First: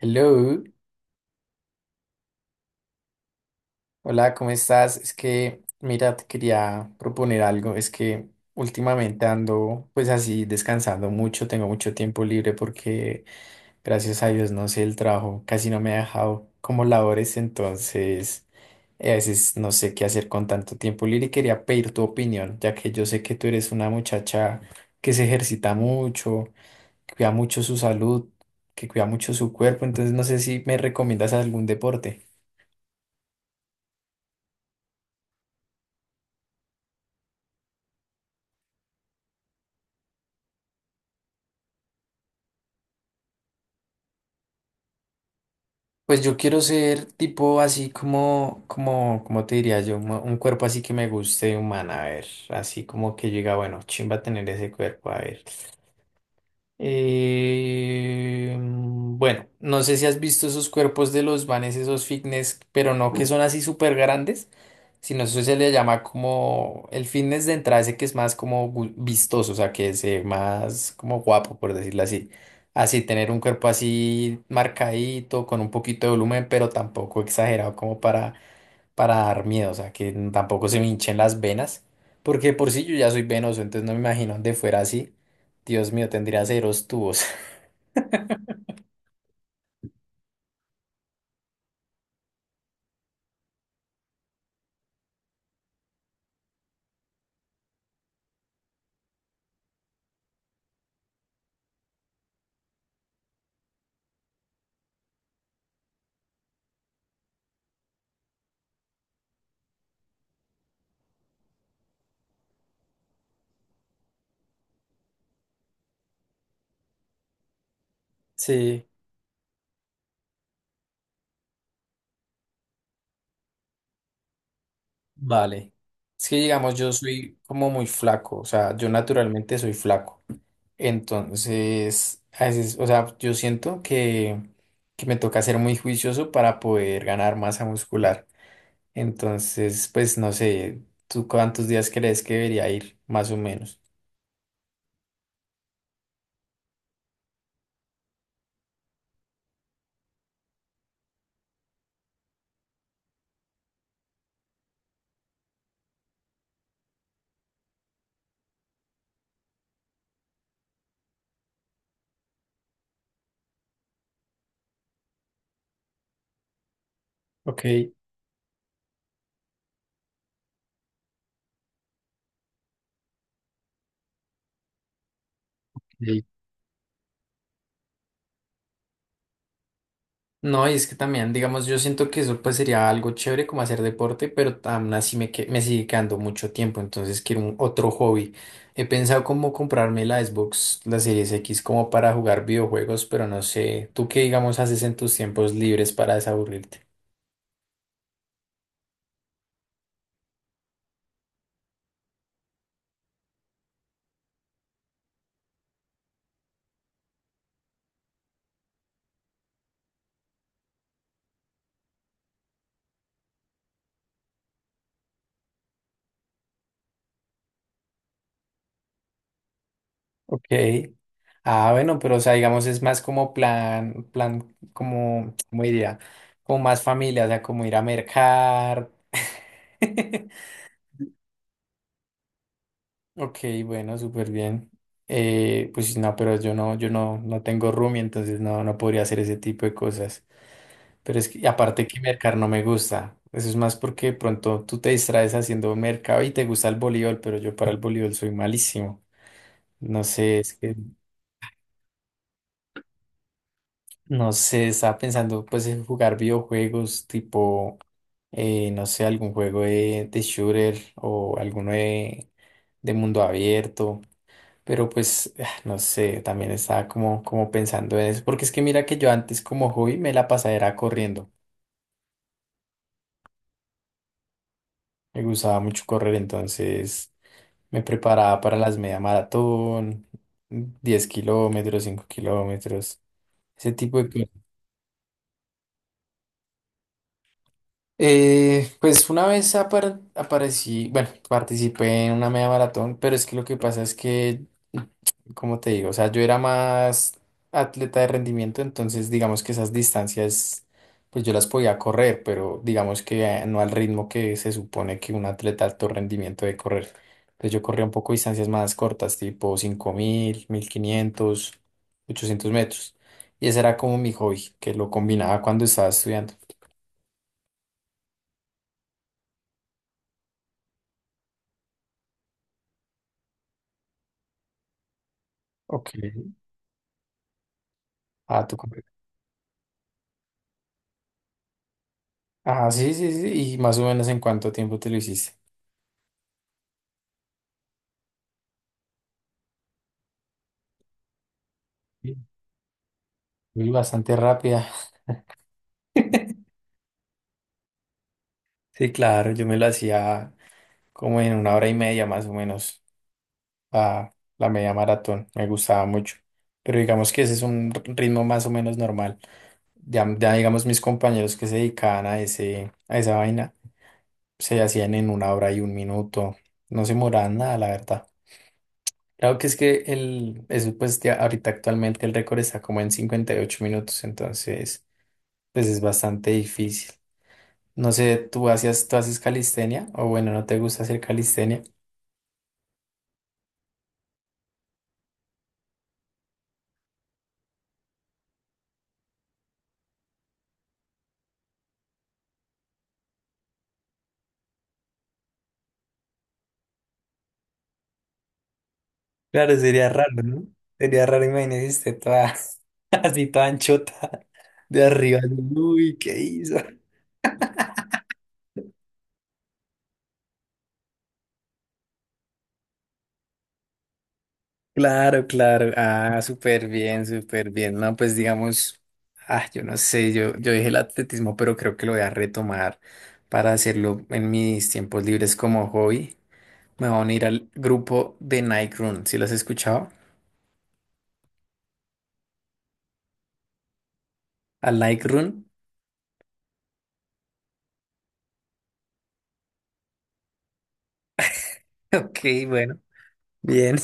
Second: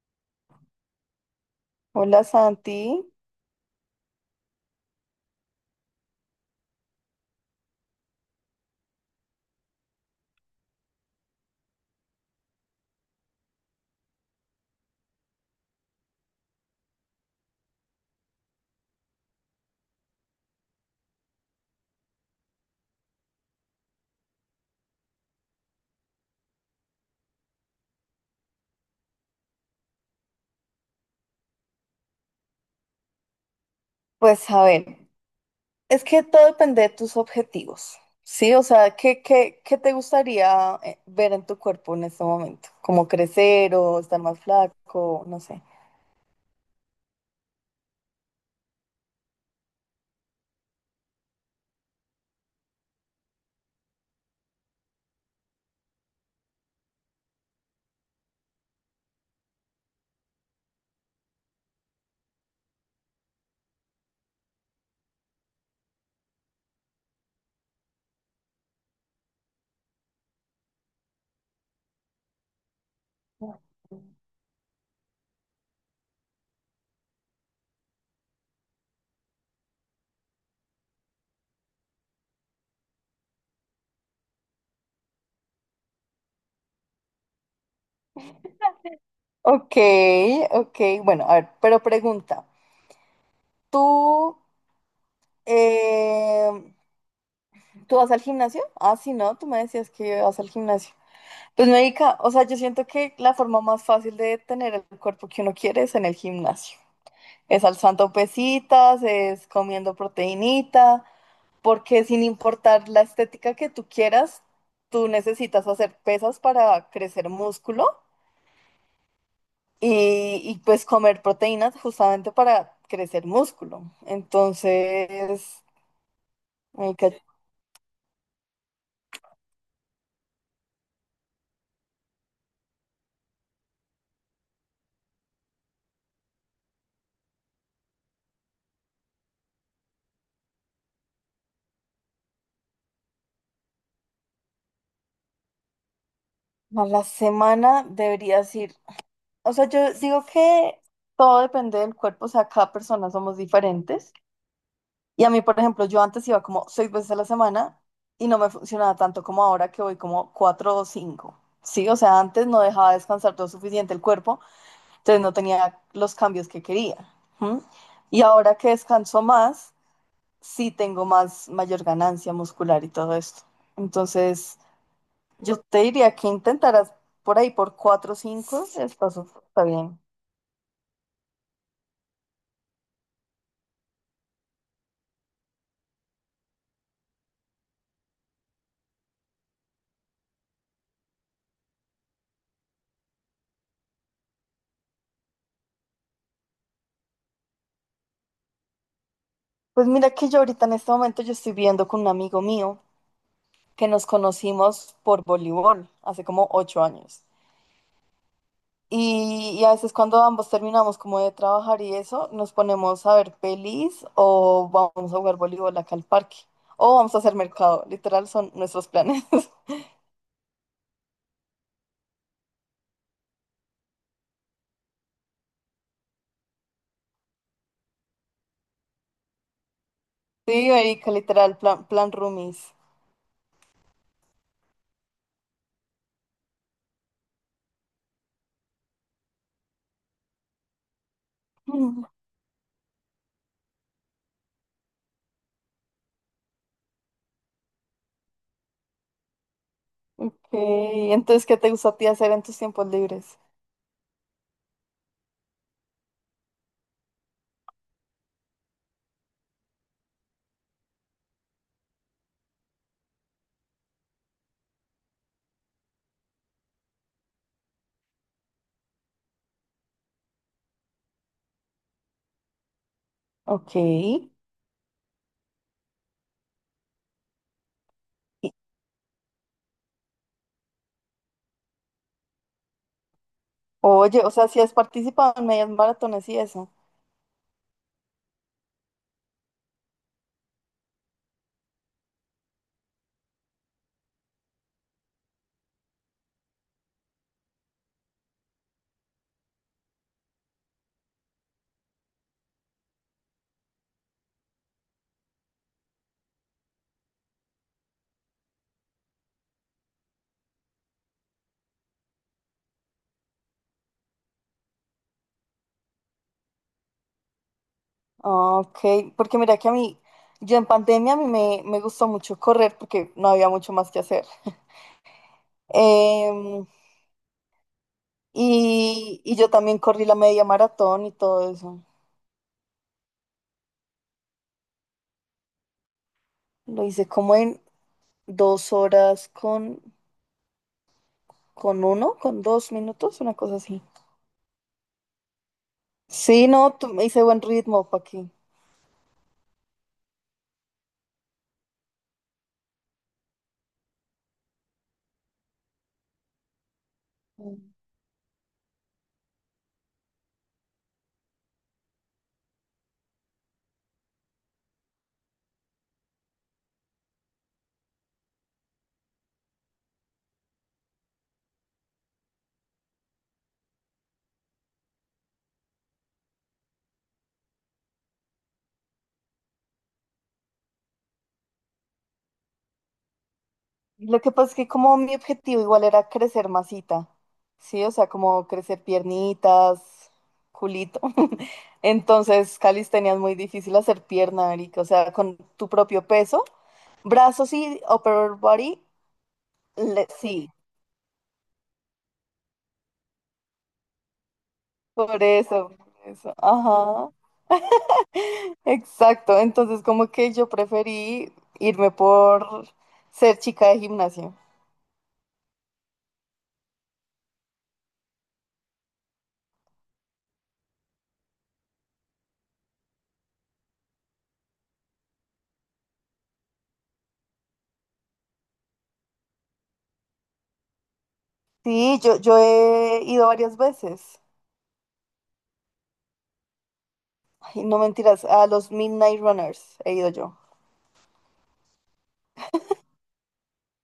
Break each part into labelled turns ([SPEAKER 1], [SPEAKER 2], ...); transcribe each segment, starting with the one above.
[SPEAKER 1] Hello,
[SPEAKER 2] Hola Santi.
[SPEAKER 1] hola, ¿cómo estás? Es que, mira, te quería proponer algo. Es que últimamente ando pues así descansando mucho, tengo mucho tiempo libre porque gracias a Dios, no sé, el trabajo casi no me ha dejado como labores, entonces a veces no sé qué hacer con tanto tiempo libre y quería pedir tu opinión, ya que yo sé que tú eres una muchacha que se ejercita mucho, que cuida mucho su salud, que cuida mucho su cuerpo, entonces no sé si me recomiendas algún deporte.
[SPEAKER 2] Pues a ver, es que todo depende de tus objetivos, ¿sí? O sea, ¿qué te gustaría ver en tu cuerpo en este momento? ¿Como crecer o estar más flaco? No sé.
[SPEAKER 1] Pues yo quiero ser tipo así como, te diría yo, un cuerpo así que me guste humana, a ver, así como que llega, bueno, chimba tener ese cuerpo, a ver. Bueno, no sé si has visto esos cuerpos de los vanes, esos fitness, pero no que son así súper grandes, sino eso se le llama como el fitness de entrada, ese que es más como vistoso, o sea, que se ve más como guapo, por decirlo así. Así, tener un cuerpo así marcadito, con un poquito de volumen, pero tampoco exagerado como para dar miedo, o sea, que tampoco se me hinchen las venas, porque de por sí yo ya soy venoso, entonces no me imagino de fuera así. Dios mío, tendría ceros tubos.
[SPEAKER 2] Ok, ok, bueno, a ver, pero pregunta, ¿tú, eh, ¿tú vas al gimnasio? Ah, sí, no, tú me decías que vas al gimnasio. Pues médica, o sea, yo siento que la forma más fácil de tener el cuerpo que uno quiere es en el gimnasio. Es alzando pesitas, es comiendo proteínita, porque sin importar la estética que tú quieras, tú necesitas hacer pesas para crecer músculo
[SPEAKER 1] Sí,
[SPEAKER 2] pues comer proteínas justamente para crecer músculo. Entonces,
[SPEAKER 1] vale. Es que digamos, yo
[SPEAKER 2] marica,
[SPEAKER 1] soy como muy flaco, o sea, yo naturalmente soy flaco. Entonces, a veces, o sea, yo siento que, me toca ser muy juicioso para poder ganar masa muscular. Entonces, pues no sé, ¿tú cuántos días crees que debería ir, más o menos?
[SPEAKER 2] a la semana deberías ir. O sea, yo digo que todo depende del cuerpo, o sea, cada persona somos diferentes. Y a mí, por ejemplo, yo antes iba como 6 veces a la semana y no me funcionaba tanto como ahora que voy como cuatro o cinco. Sí, o sea, antes no dejaba descansar lo suficiente el cuerpo, entonces no tenía los cambios que quería. ¿M?
[SPEAKER 1] Ok.
[SPEAKER 2] Y ahora que descanso más, sí tengo más, mayor ganancia muscular y todo esto. Entonces, yo te diría que intentaras por ahí por cuatro o cinco, está bien.
[SPEAKER 1] No, y es que también, digamos, yo siento que eso pues sería algo chévere como hacer deporte, pero aún así me sigue quedando mucho tiempo, entonces quiero un otro hobby. He pensado como comprarme la Xbox, la Series X, como para jugar videojuegos, pero no sé, ¿tú qué digamos haces en tus tiempos libres para desaburrirte?
[SPEAKER 2] Pues mira que yo ahorita en este momento yo estoy viendo con un amigo mío que nos conocimos por voleibol hace como 8 años. Y a veces cuando ambos terminamos como de trabajar y eso, nos ponemos a ver pelis o vamos a jugar voleibol acá al parque o vamos a hacer mercado. Literal son nuestros planes.
[SPEAKER 1] Ok. Ah, bueno, pero o sea, digamos, es más como plan, plan, como, ¿cómo diría? Como más familia, o sea, como ir a mercar.
[SPEAKER 2] Sí, Erika, literal, plan, plan roomies.
[SPEAKER 1] Ok, bueno, súper bien. Pues no, pero yo no tengo roomie, entonces no podría hacer ese tipo de cosas. Pero es que aparte que
[SPEAKER 2] Mm.
[SPEAKER 1] mercar no me gusta. Eso es más porque de pronto tú te distraes haciendo mercado y te gusta el voleibol, pero yo para el voleibol soy malísimo. No
[SPEAKER 2] Ok,
[SPEAKER 1] sé, es que
[SPEAKER 2] entonces, ¿qué te gusta a ti hacer en tus tiempos libres?
[SPEAKER 1] no sé, estaba pensando pues en jugar videojuegos tipo, no sé, algún juego de shooter o alguno de mundo abierto. Pero pues, ah, no sé, también estaba como, pensando en eso, porque es que mira que yo antes como hobby me la pasaba era corriendo,
[SPEAKER 2] Ok.
[SPEAKER 1] me gustaba mucho correr, entonces me preparaba para las media maratón, 10 kilómetros, 5 kilómetros, ese tipo de
[SPEAKER 2] Oye, o
[SPEAKER 1] cosas.
[SPEAKER 2] sea, si has participado en medias maratones y eso.
[SPEAKER 1] Pues una vez aparecí, bueno, participé en una media maratón, pero es que lo que pasa es que, como te digo, o sea, yo era más atleta de rendimiento, entonces digamos que esas distancias, pues yo las podía correr, pero digamos que no al ritmo que se supone que un atleta de alto rendimiento debe correr. Entonces yo corría un poco distancias más cortas, tipo 5.000, 1.500, 800 metros. Y ese era como mi hobby, que lo combinaba cuando estaba estudiando.
[SPEAKER 2] Ok, porque mira que a mí, yo en pandemia a mí me gustó mucho correr porque no había mucho más que hacer.
[SPEAKER 1] Ok.
[SPEAKER 2] Em,
[SPEAKER 1] Ah, tú.
[SPEAKER 2] y yo también corrí la media maratón y todo eso.
[SPEAKER 1] Ah, sí, sí, sí. ¿Y más o menos en cuánto tiempo te lo hiciste?
[SPEAKER 2] Lo hice como en 2 horas con uno,
[SPEAKER 1] Sí.
[SPEAKER 2] con 2 minutos, una cosa
[SPEAKER 1] Uy,
[SPEAKER 2] así.
[SPEAKER 1] bastante rápida.
[SPEAKER 2] Sí, no, tu me hice buen ritmo, pa' aquí.
[SPEAKER 1] Sí, claro, yo me lo hacía como en una hora y media más o menos, a la media maratón, me gustaba mucho. Pero digamos que ese es un ritmo más o menos normal. Ya, ya digamos mis compañeros que se dedicaban a esa vaina, se hacían en una hora y un minuto, no se demoraban nada, la verdad. Claro que es que el, eso pues ya ahorita actualmente el récord está como en 58 minutos, entonces... pues es bastante difícil. No sé, ¿tú hacías, tú haces calistenia? O bueno, ¿no te gusta hacer calistenia?
[SPEAKER 2] Lo que pasa es que como mi objetivo igual era crecer masita, ¿sí? O sea, como crecer piernitas, culito. Entonces, calistenia es muy difícil hacer pierna, marica. O sea, con tu propio peso, brazos y upper body,
[SPEAKER 1] Claro, sería raro, ¿no?
[SPEAKER 2] sí,
[SPEAKER 1] Sería raro, imagínate, esté toda así toda anchota de arriba.
[SPEAKER 2] por
[SPEAKER 1] ¿No?
[SPEAKER 2] eso, por
[SPEAKER 1] Uy, ¿qué
[SPEAKER 2] eso.
[SPEAKER 1] hizo?
[SPEAKER 2] Ajá, exacto. Entonces, como que yo preferí irme por ser chica de gimnasio.
[SPEAKER 1] Claro, claro. Ah, súper bien, súper bien. No, pues digamos, ah, yo no sé, yo dije el atletismo, pero creo que lo voy a retomar para hacerlo en mis tiempos libres como hobby. Me voy a unir al grupo de Nike Run. ¿Sí lo has escuchado?
[SPEAKER 2] Sí, yo he ido varias veces.
[SPEAKER 1] Al Nike Run.
[SPEAKER 2] Ay, no mentiras, a los Midnight Runners he ido yo.
[SPEAKER 1] Ok, bueno, bien.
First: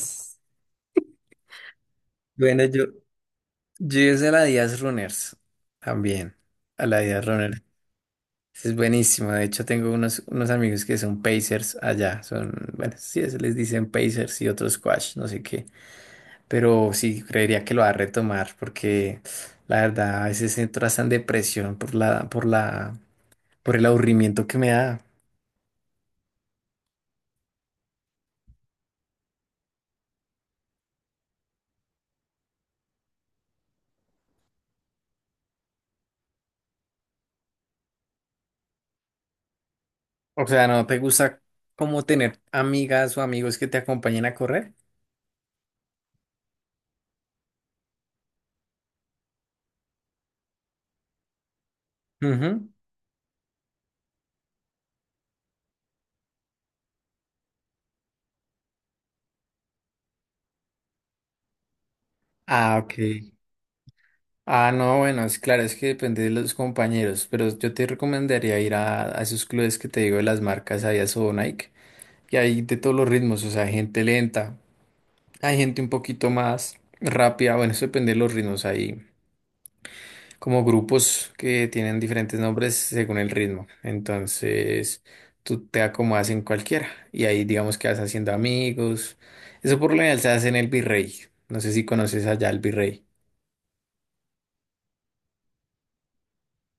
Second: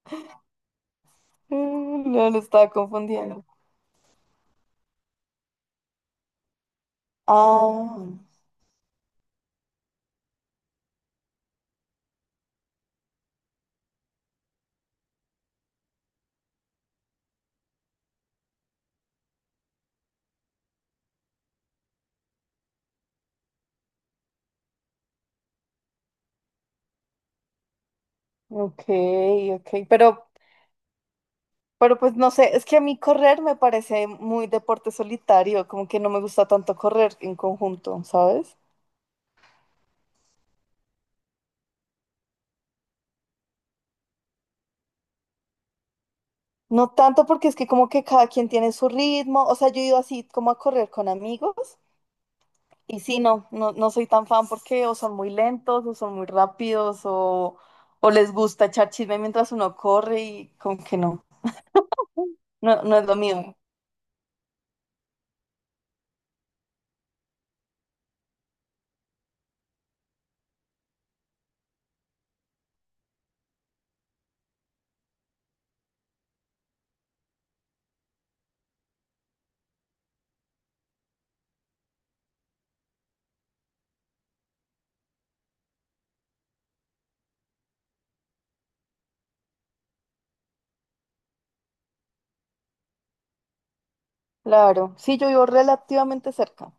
[SPEAKER 2] Mm, no lo
[SPEAKER 1] Bueno,
[SPEAKER 2] estaba
[SPEAKER 1] yo,
[SPEAKER 2] confundiendo.
[SPEAKER 1] yo hice la Díaz Runners también. A la Díaz Runners.
[SPEAKER 2] Ah,
[SPEAKER 1] Es buenísimo. De hecho, tengo unos amigos que son Pacers allá. Son, bueno, sí, se les dicen Pacers y otros Squash, no sé qué. Pero sí, creería que lo va a retomar porque la verdad a veces entro hasta en depresión por el aburrimiento que me da.
[SPEAKER 2] ok, ok. Pero pues no sé, es que a mí correr me parece muy deporte solitario, como que no me gusta tanto correr en conjunto, ¿sabes?
[SPEAKER 1] O sea, ¿no te gusta como tener amigas o amigos que te acompañen a correr?
[SPEAKER 2] No tanto porque es que como que cada quien tiene su ritmo, o sea, yo he ido así como a correr con amigos
[SPEAKER 1] Ujú.
[SPEAKER 2] y sí, no, no, no soy tan fan porque o son muy lentos o son muy rápidos o les gusta echar chisme mientras uno corre y como que no.
[SPEAKER 1] Ah,
[SPEAKER 2] No,
[SPEAKER 1] ok.
[SPEAKER 2] no es lo mío.
[SPEAKER 1] Ah, no, bueno, es claro, es que depende de los compañeros, pero yo te recomendaría ir a esos clubes que te digo de las marcas, ahí a Sobo Nike, y hay de todos los ritmos, o sea, hay gente lenta, hay gente un poquito más rápida, bueno, eso depende de los ritmos, hay como grupos que tienen diferentes nombres según el ritmo, entonces tú te acomodas en cualquiera, y ahí digamos que vas haciendo amigos, eso por lo general se hace en el Virrey, no sé si conoces allá el Virrey.
[SPEAKER 2] Claro. Sí, yo vivo relativamente cerca.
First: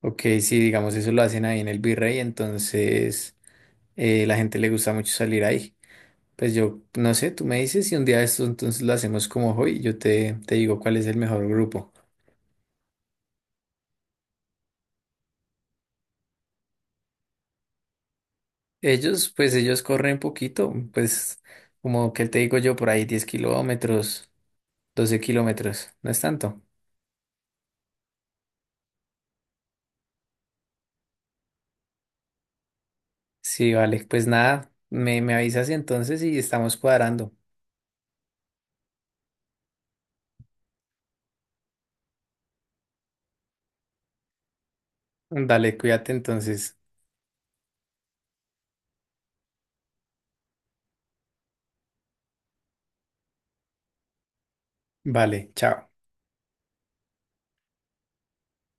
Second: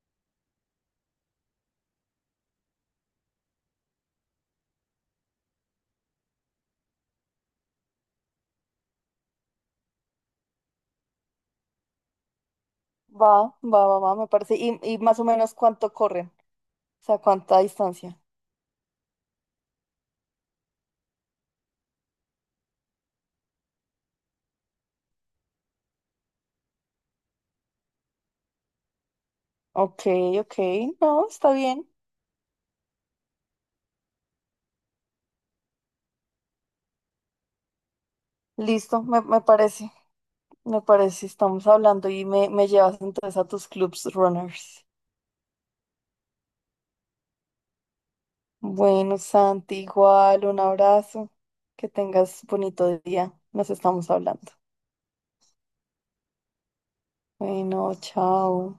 [SPEAKER 1] Ok, sí, digamos, eso lo hacen ahí en el Virrey, entonces la gente le gusta mucho salir ahí. Pues yo, no sé, tú me dices si un día esto entonces lo hacemos como hoy, yo te digo cuál es el mejor grupo.
[SPEAKER 2] Va, va, me parece. Y más o menos cuánto corren. O sea, cuánta distancia.
[SPEAKER 1] Ellos, pues ellos corren poquito, pues como que te digo yo, por ahí 10 kilómetros, 12 kilómetros, no es tanto.
[SPEAKER 2] Ok, ok. No, está bien.
[SPEAKER 1] Sí, vale, pues nada, me avisas entonces y estamos cuadrando.
[SPEAKER 2] Listo, me parece. Me parece, estamos hablando y me llevas entonces a tus clubs runners.
[SPEAKER 1] Dale, cuídate entonces.
[SPEAKER 2] Bueno, Santi, igual, un abrazo. Que tengas bonito día. Nos estamos hablando.
[SPEAKER 1] Vale, chao.
[SPEAKER 2] Bueno, chao.